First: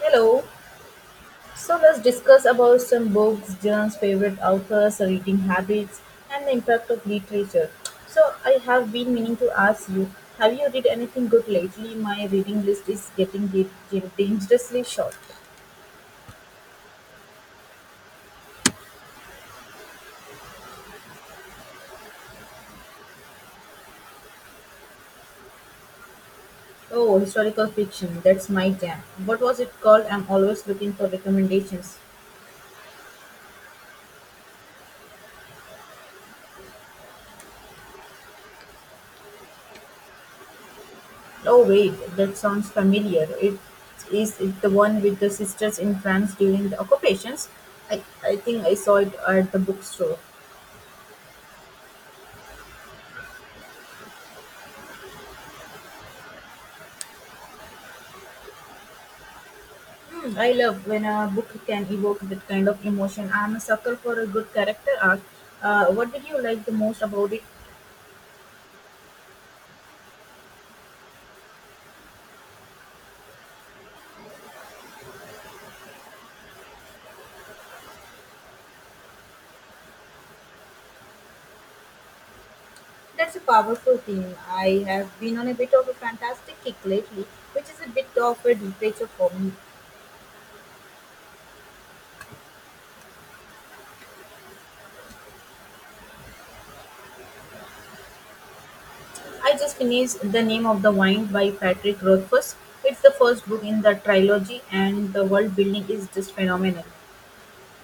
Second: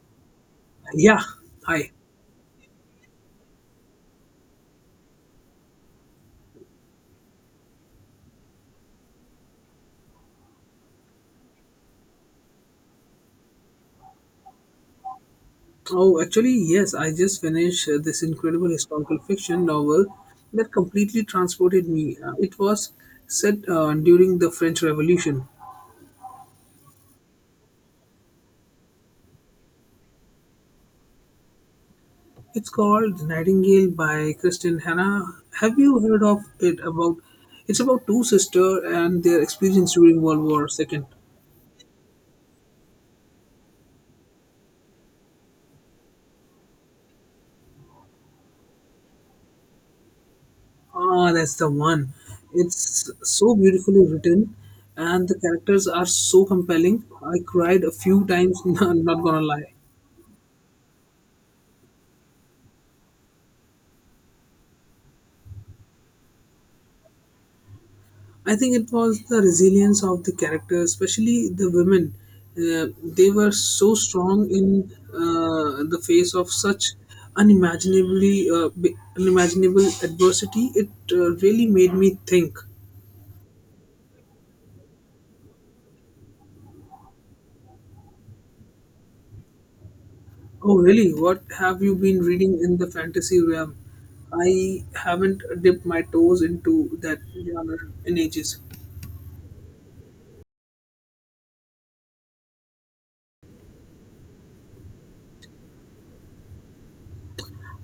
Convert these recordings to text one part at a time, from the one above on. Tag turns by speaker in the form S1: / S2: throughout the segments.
S1: Hello.
S2: Yeah,
S1: So
S2: hi.
S1: let's discuss about some books, John's favorite authors, reading habits, and the impact of literature. So I have been meaning to ask you, have you read anything good lately? My reading list is getting dangerously short.
S2: Oh, actually, yes, I just finished this incredible historical fiction novel that completely transported me. It was set during the French Revolution.
S1: Oh, historical fiction. That's my jam. What was it called? I'm always looking for recommendations.
S2: It's called Nightingale by Kristen Hannah. Have you heard of it? About it's about two sisters and their experience during World War Second.
S1: Oh wait, that sounds familiar. It is it the one with the sisters in France during the occupations. I think I saw it at the bookstore.
S2: Ah, that's the one. It's so beautifully written, and the characters are so compelling. I cried a few times. not gonna lie.
S1: Hmm, I love when a book can evoke that kind of emotion. I'm a sucker for a good character arc. What did you like the most about it?
S2: I think it was the resilience of the characters, especially the women. They were so strong in the face of such unimaginable adversity. It really made me think.
S1: That's a powerful theme. I have been on a bit of a fantastic kick lately, which is a bit of a departure for me.
S2: Oh, really? What have you been reading in the fantasy realm? I haven't dipped my toes into that genre in ages.
S1: I just finished The Name of the Wine by Patrick Rothfuss. It's the first book in the trilogy, and the world building is just phenomenal.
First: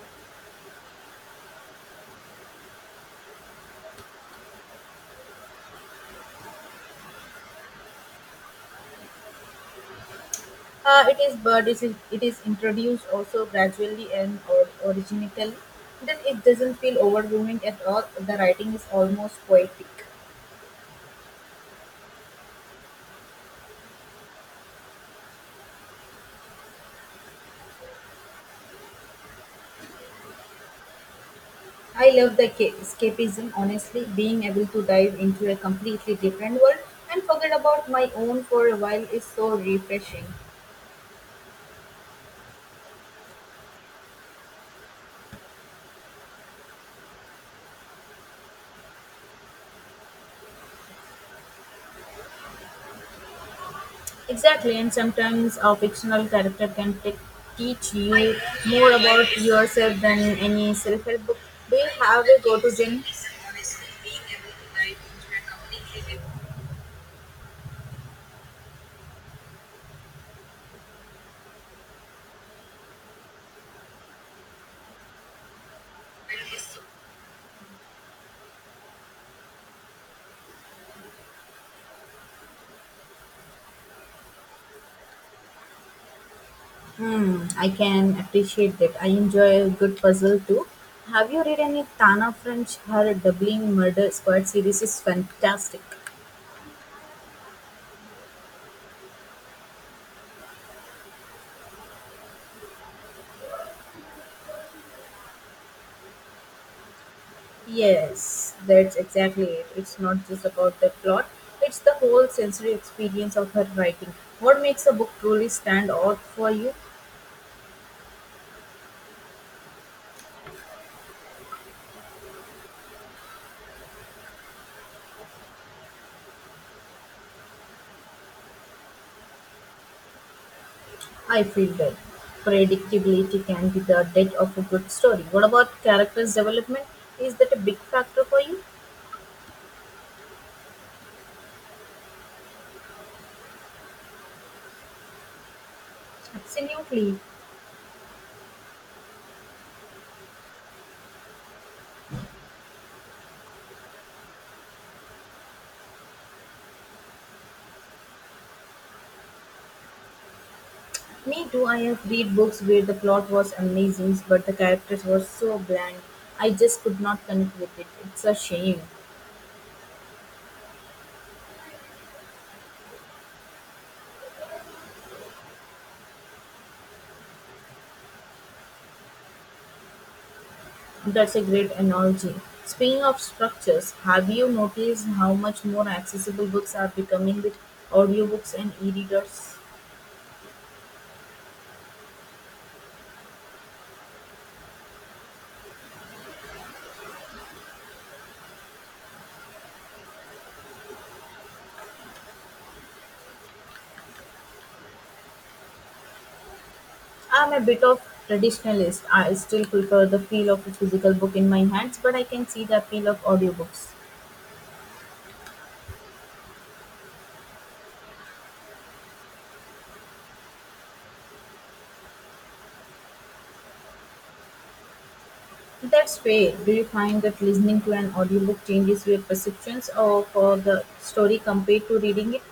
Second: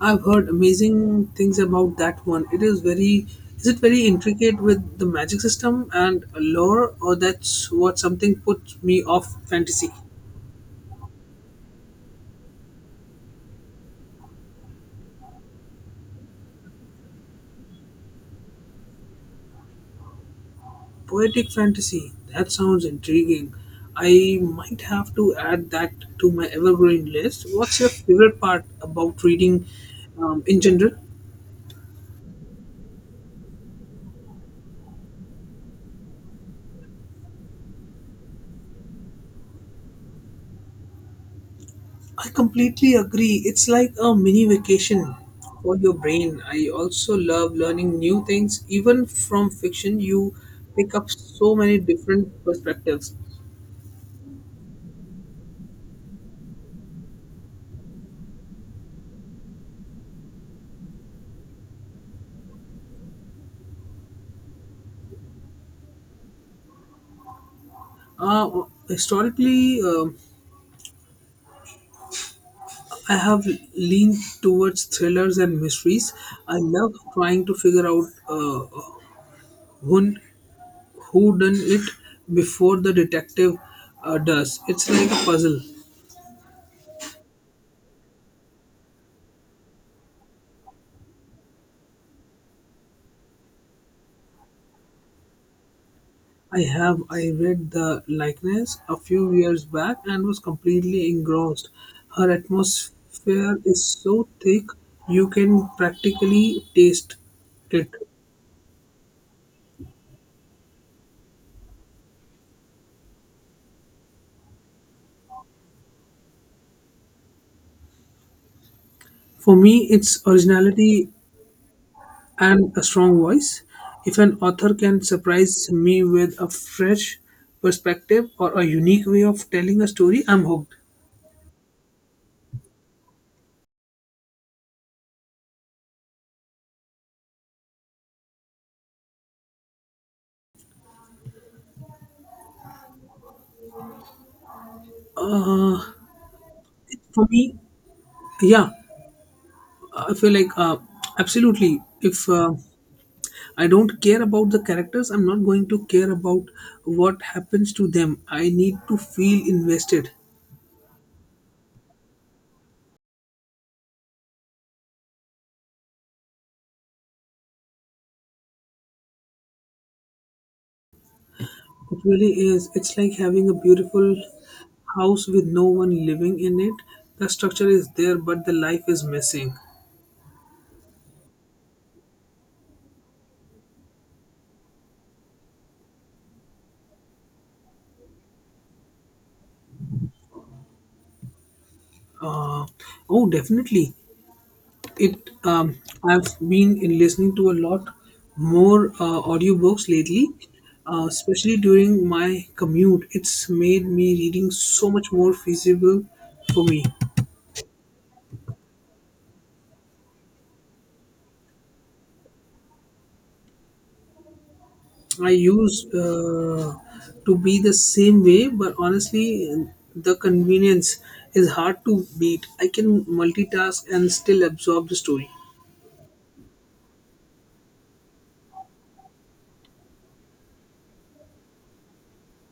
S2: I've heard amazing things about that one. It is very is it very intricate with the magic system and lore, or that's what something puts me off fantasy.
S1: It is but it is introduced also gradually and or, originally. Then it doesn't feel overwhelming at all. The writing is almost poetic.
S2: Poetic fantasy. That sounds intriguing. I might have to add that to my evergreen list. What's your favorite part about reading in general?
S1: I love the escapism, honestly, being able to dive into a completely different world and forget about my own for a while is so refreshing.
S2: I completely agree. It's like a mini vacation for your brain. I also love learning new things. Even from fiction, you pick up so many different perspectives.
S1: Exactly, and sometimes a fictional character can teach you more about yourself than any self help book. Do you have a go to gen?
S2: Uh, historically, I have leaned towards thrillers and mysteries. I love trying to figure out who, who done it before the detective does. It's like a puzzle.
S1: Hmm, I can appreciate that. I enjoy a good puzzle too. Have you read any Tana French? Her Doubling Murder Squad series is fantastic.
S2: I read the likeness a few years back and was completely engrossed. Her atmosphere is so thick you can practically taste it.
S1: Yes, that's exactly it. It's not just about the plot, it's the whole sensory experience of her writing. What makes a book truly stand out for you?
S2: For me, it's originality and a strong voice. If an author can surprise me with a fresh perspective or a unique way of telling a story, I'm hooked.
S1: I feel that predictability can be the death of a good story. What about characters' development? Is that a big factor for you? Absolutely.
S2: For me, yeah, I feel like absolutely. If I don't care about the characters, I'm not going to care about what happens to them. I need to feel invested.
S1: Me too, I have read books where the plot was amazing, but the characters were so bland. I just could not connect with it. It's a shame.
S2: It really is. It's like having a beautiful house with no one living in it. The structure is there, but the life is missing.
S1: That's a great analogy. Speaking of structures, have you noticed how much more accessible books are becoming with audiobooks and e-readers?
S2: Uh, oh, definitely. It. I've been in listening to a lot more audiobooks lately, especially during my commute. It's made me reading so much more feasible for me.
S1: I'm a bit of traditionalist. I still prefer the feel of a physical book in my hands, but I can see the appeal of audiobooks.
S2: I used to be the same way, but honestly, the convenience is hard to beat. I can multitask and still absorb the story.
S1: So that's fair. Do you find that listening to an audiobook changes your perceptions of the story compared to reading it?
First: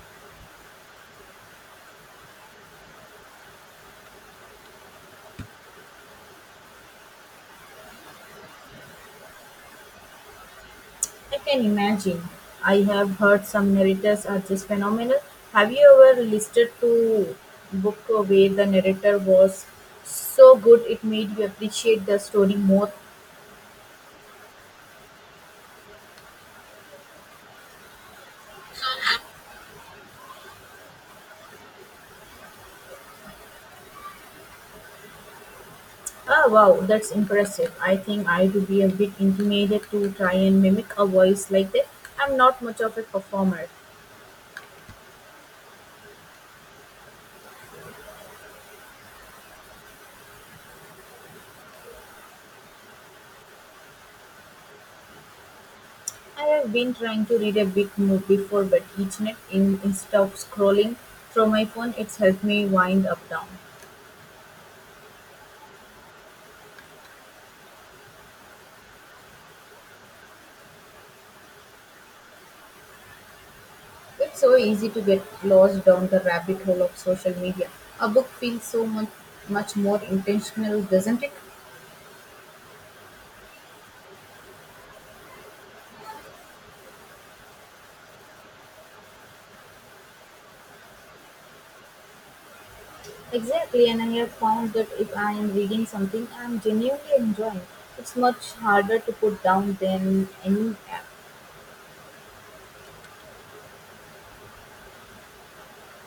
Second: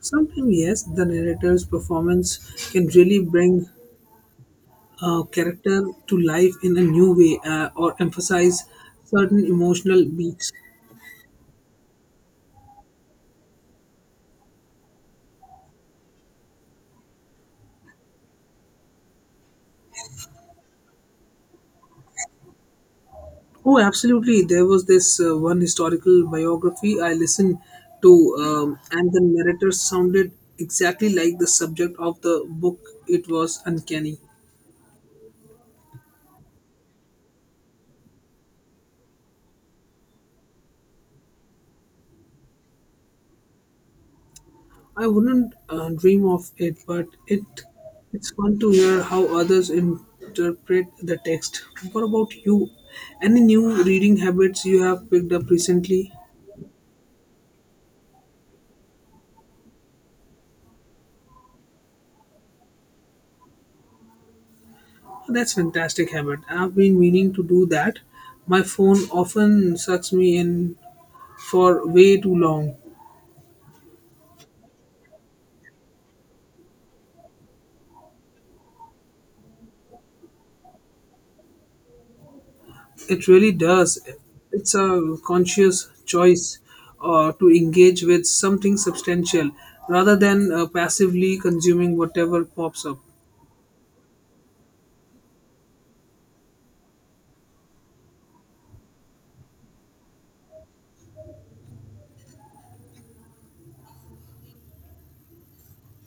S2: Sometimes, yes, the narrator's performance can really bring a character to life in a new way or emphasize certain emotional beats.
S1: I can imagine. I have heard some narrators are just phenomenal. Have you ever listened to book where the narrator was so good it made you appreciate the story more?
S2: Oh, absolutely. There was this one historical biography I listened to, and the narrator sounded exactly like the subject of the book. It was uncanny.
S1: Ah, wow, that's impressive. I think I would be a bit intimidated to try and mimic a voice like that. I'm not much of a performer.
S2: I wouldn't dream of it, but it's fun to hear how others interpret the text. What about you? Any new reading habits you have picked up recently?
S1: I've been trying to read a big book before bed each night in, instead of scrolling through my phone. It's helped me wind up down.
S2: That's fantastic habit. I've been meaning to do that. My phone often sucks me in for way too long.
S1: It's so easy to get lost down the rabbit hole of social media. A book feels so much more intentional, doesn't it?
S2: It really does. It's a conscious choice to engage with something substantial rather than passively consuming whatever pops up.
S1: Exactly, and I have found that if I am reading something I'm genuinely enjoying, it's much harder to put down than any app.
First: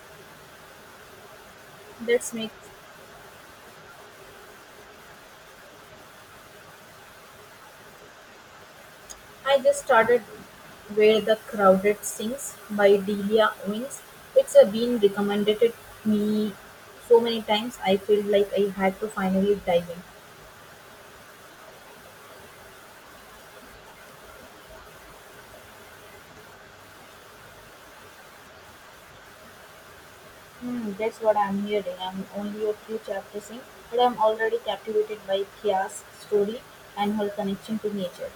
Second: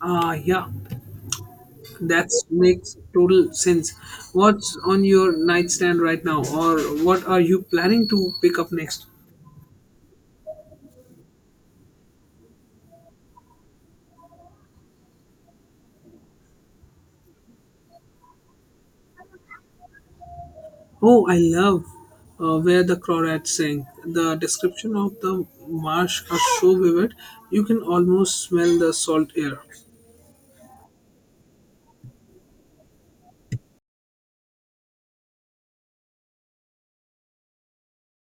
S2: Ah, yeah, that
S1: That's makes
S2: makes total sense. What's on your nightstand right now, or what are you planning to pick up next?
S1: I just started Where the Crowded Sings by Delia Owens. It's a been recommended it me so many times I feel like I had to finally dive in.
S2: Oh, I love where the crawdads sing. The description of the marsh are so vivid, you can almost smell the salt air.
S1: Hmm, that's what I'm hearing. I'm only a few chapters in, but I'm already captivated by Kia's story and her connection to nature.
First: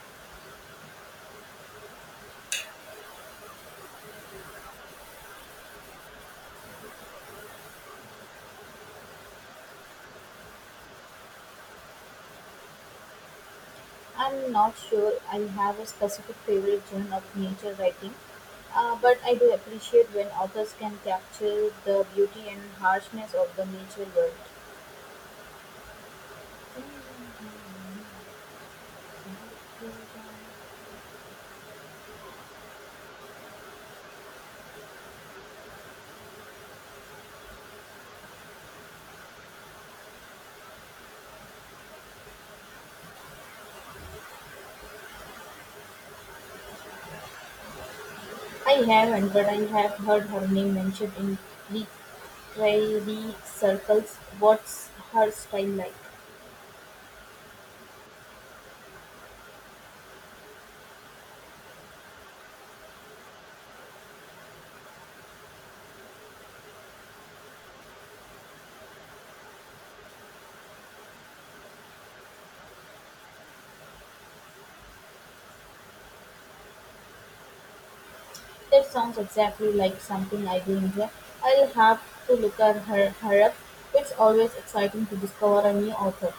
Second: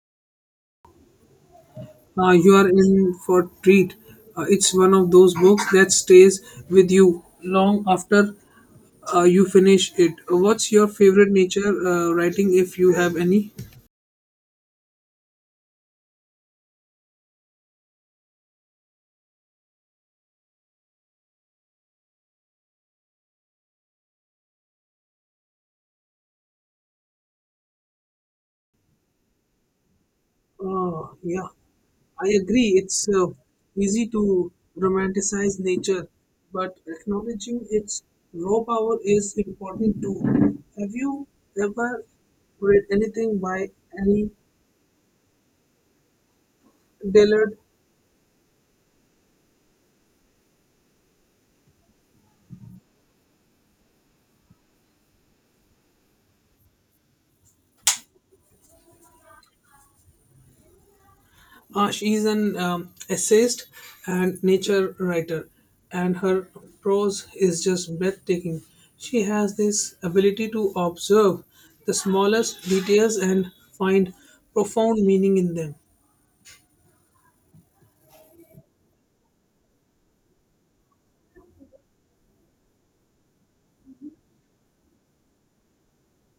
S2: You are in for treat. It's one of those books that stays with you long after you finish it. What's your favorite nature writing, if you have any?
S1: I'm not sure I have a specific favorite genre of nature writing, but I do appreciate when authors can capture the beauty and harshness of the nature world.
S2: Oh yeah, I agree. It's easy to romanticize nature, but acknowledging its raw power is important too. Have you ever read anything by Annie Dillard?
S1: I haven't, but I have heard her name mentioned in literary circles. What's her style like?
S2: She is an essayist and nature writer, and her prose is just breathtaking. She has this ability to observe the smallest details and find profound meaning in them.
S1: That sounds exactly like something I do enjoy. I'll have to look at her up. It's always exciting to discover a new author.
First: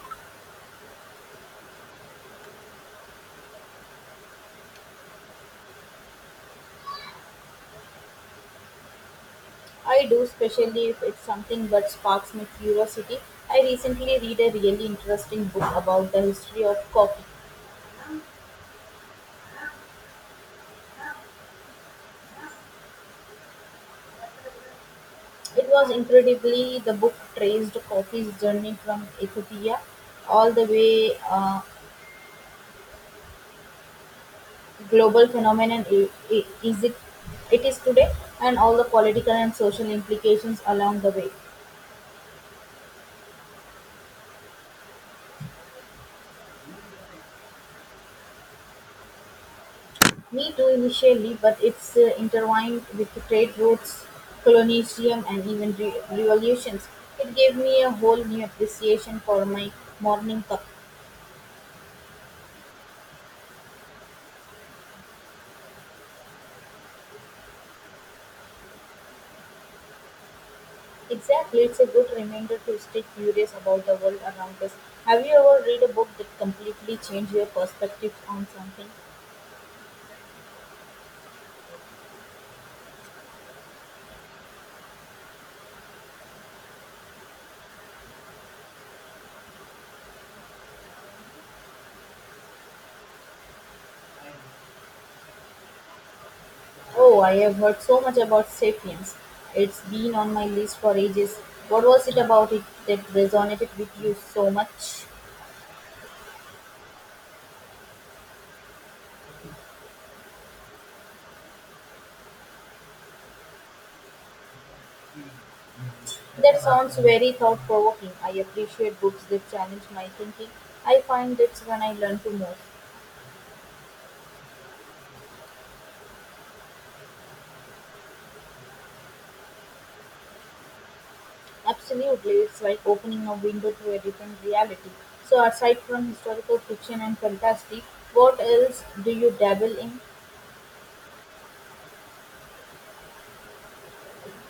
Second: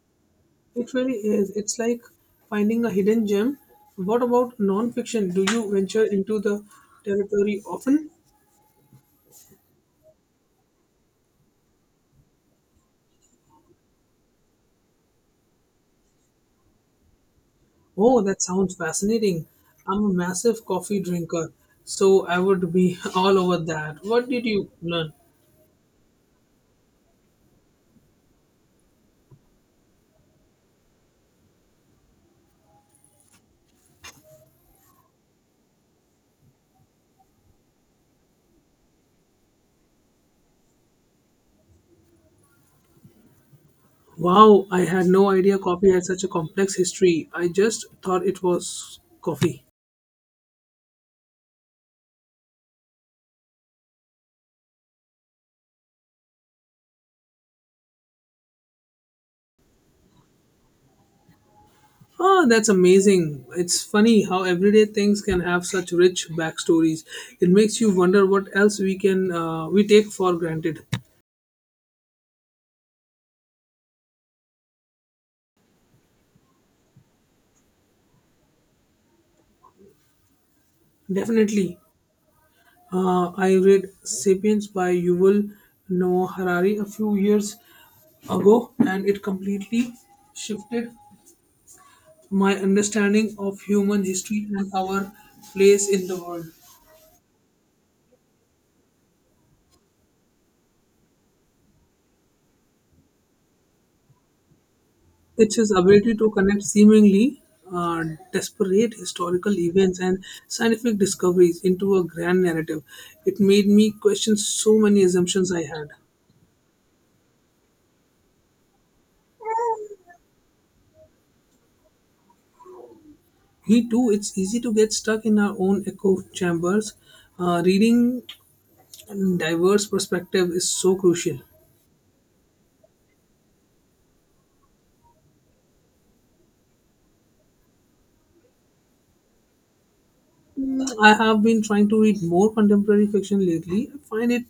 S2: It really is. It's like finding a hidden gem. What about nonfiction? Do you venture into the territory often?
S1: I do, especially if it's something that sparks my curiosity. I recently read a really interesting book about the history of coffee.
S2: Oh, that sounds fascinating. I'm a massive coffee drinker, so I would be all over that. What did you learn?
S1: It was incredibly the book traced coffee's journey from Ethiopia all the way global phenomenon i- is it, it is today, and all the political and social implications along the way.
S2: Wow, I had no idea coffee had such a complex history. I just thought it was coffee.
S1: Me too, initially, but it's intertwined with the trade routes, colonialism, and even revolutions. It gave me a whole new appreciation for my morning cup.
S2: Ah, that's amazing. It's funny how everyday things can have such rich backstories. It makes you wonder what else we can we take for granted.
S1: Exactly, it's a good reminder to stay curious about the world around us. Have you ever read a book that completely changed your perspective on something?
S2: Definitely. I read Sapiens by Yuval Noah Harari a few years ago, and it completely shifted my understanding of human history and our place in the world.
S1: Oh, I have heard so much about Sapiens. It's been on my list for ages. What was it about it that resonated with you so much?
S2: It's his ability to connect seemingly uh, disparate historical events and scientific discoveries into a grand narrative. It made me question so many assumptions I had.
S1: That sounds very thought provoking. I appreciate books that challenge my thinking. I find that's when I learn to most.
S2: Me too, it's easy to get stuck in our own echo chambers. Reading diverse perspective is so crucial.
S1: Absolutely, it's like opening a window to a different reality. So, aside from historical fiction and fantasy, what else do you dabble in?
S2: Mm, I have been trying to read more contemporary fiction lately. I find it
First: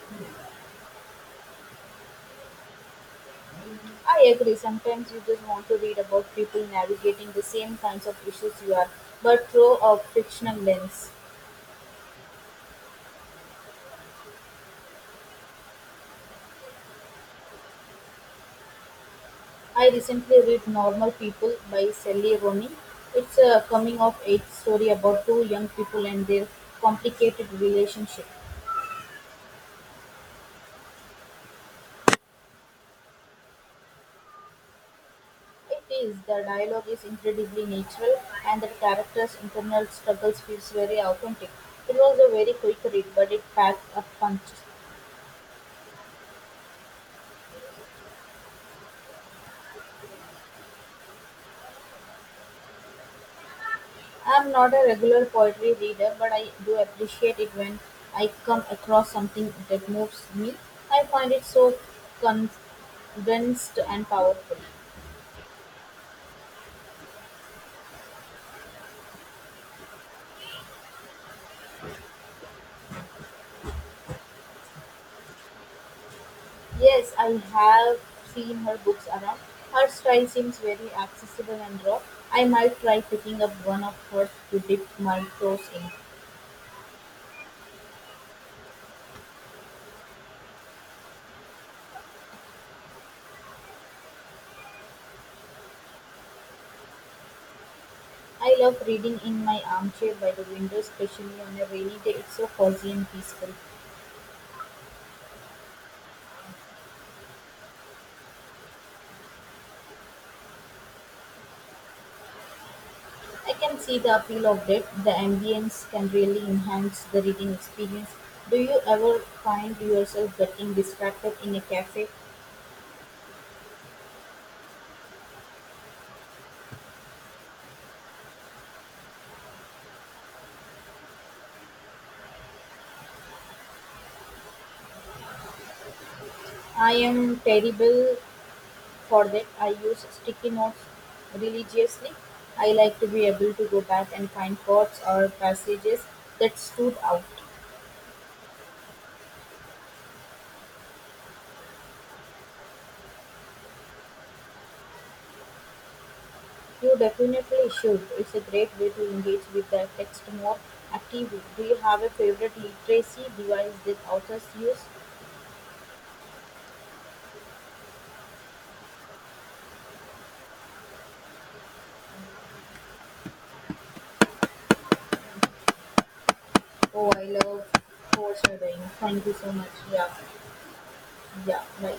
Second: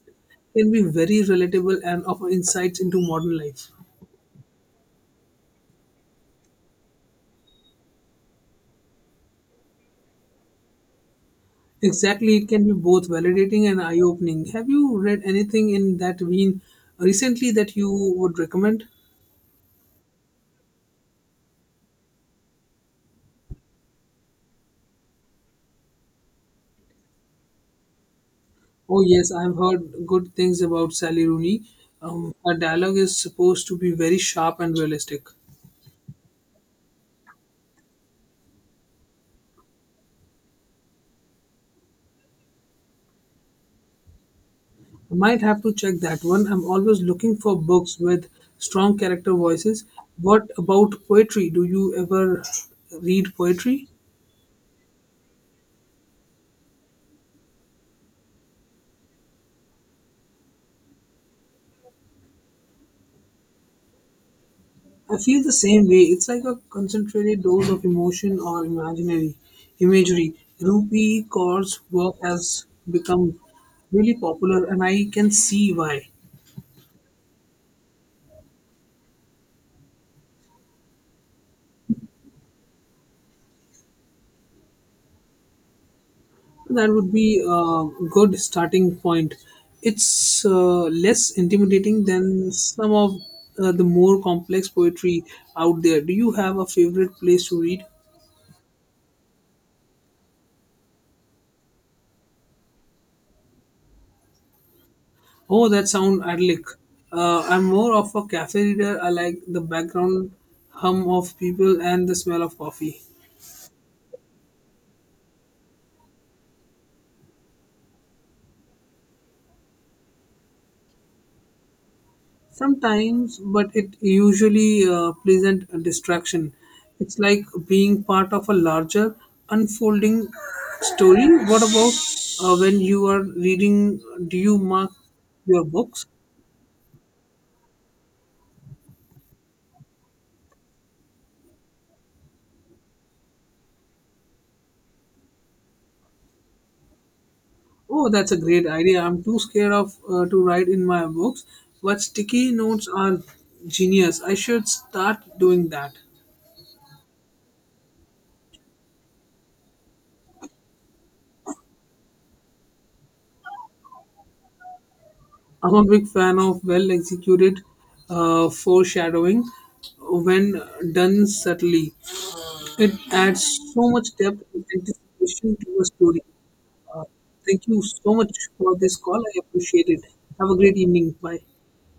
S2: can be very relatable and offer insights into modern life.
S1: I agree. Sometimes you just want to read about people navigating the same kinds of issues you are, but through a fictional lens.
S2: Exactly, it can be both validating and eye opening. Have you read anything in that vein recently that you would recommend?
S1: I recently read Normal People by Sally Rooney. It's a coming of age story about two young people and their complicated relationship.
S2: Oh, yes, I've heard good things about Sally Rooney. Her dialogue is supposed to be very sharp and realistic.
S1: It is the dialogue is incredibly natural and the characters' internal struggles feels very authentic. It was a very quick read, but it packed a punch.
S2: I might have to check that one. I'm always looking for books with strong character voices. What about poetry? Do you ever read poetry?
S1: I'm not a regular poetry reader, but I do appreciate it when I come across something that moves me. I find it so condensed and powerful.
S2: I feel the same way. It's like a concentrated dose of emotion or imaginary imagery. Rupee Kaur's work has become really popular, and I can see why.
S1: Yes, I have seen her books around. Her style seems very accessible and raw. I might try picking up one of hers to dip my toes in.
S2: That would be a good starting point. It's less intimidating than some of the more complex poetry out there. Do you have a favorite place to read?
S1: I love reading in my armchair by the window, especially on a rainy day. It's so cozy and peaceful.
S2: Oh, that sound idyllic. I'm more of a cafe reader. I like the background hum of people and the smell of coffee.
S1: I can see the appeal of it. The ambience can really enhance the reading experience. Do you ever find yourself getting distracted in a cafe?
S2: Sometimes, but it usually a pleasant distraction. It's like being part of a larger unfolding story. What about when you are reading? Do you mark your books?
S1: I am terrible for that. I use sticky notes religiously. I like to be able to go back and find quotes or passages that stood out.
S2: Oh, that's a great idea. I'm too scared of to write in my books, but sticky notes are genius. I should start doing that.
S1: You definitely should. It's a great way to engage with the text more actively. Do you have a favorite literacy device that authors use?
S2: I'm a big fan of well executed foreshadowing when done subtly. It adds so much depth and anticipation to a story. Uh,
S1: Oh, I love
S2: thank you so much
S1: horse
S2: for
S1: riding.
S2: this call.
S1: Thank you
S2: I
S1: so much.
S2: appreciate it.
S1: Yeah,
S2: Have a great evening. Bye.
S1: yeah, right.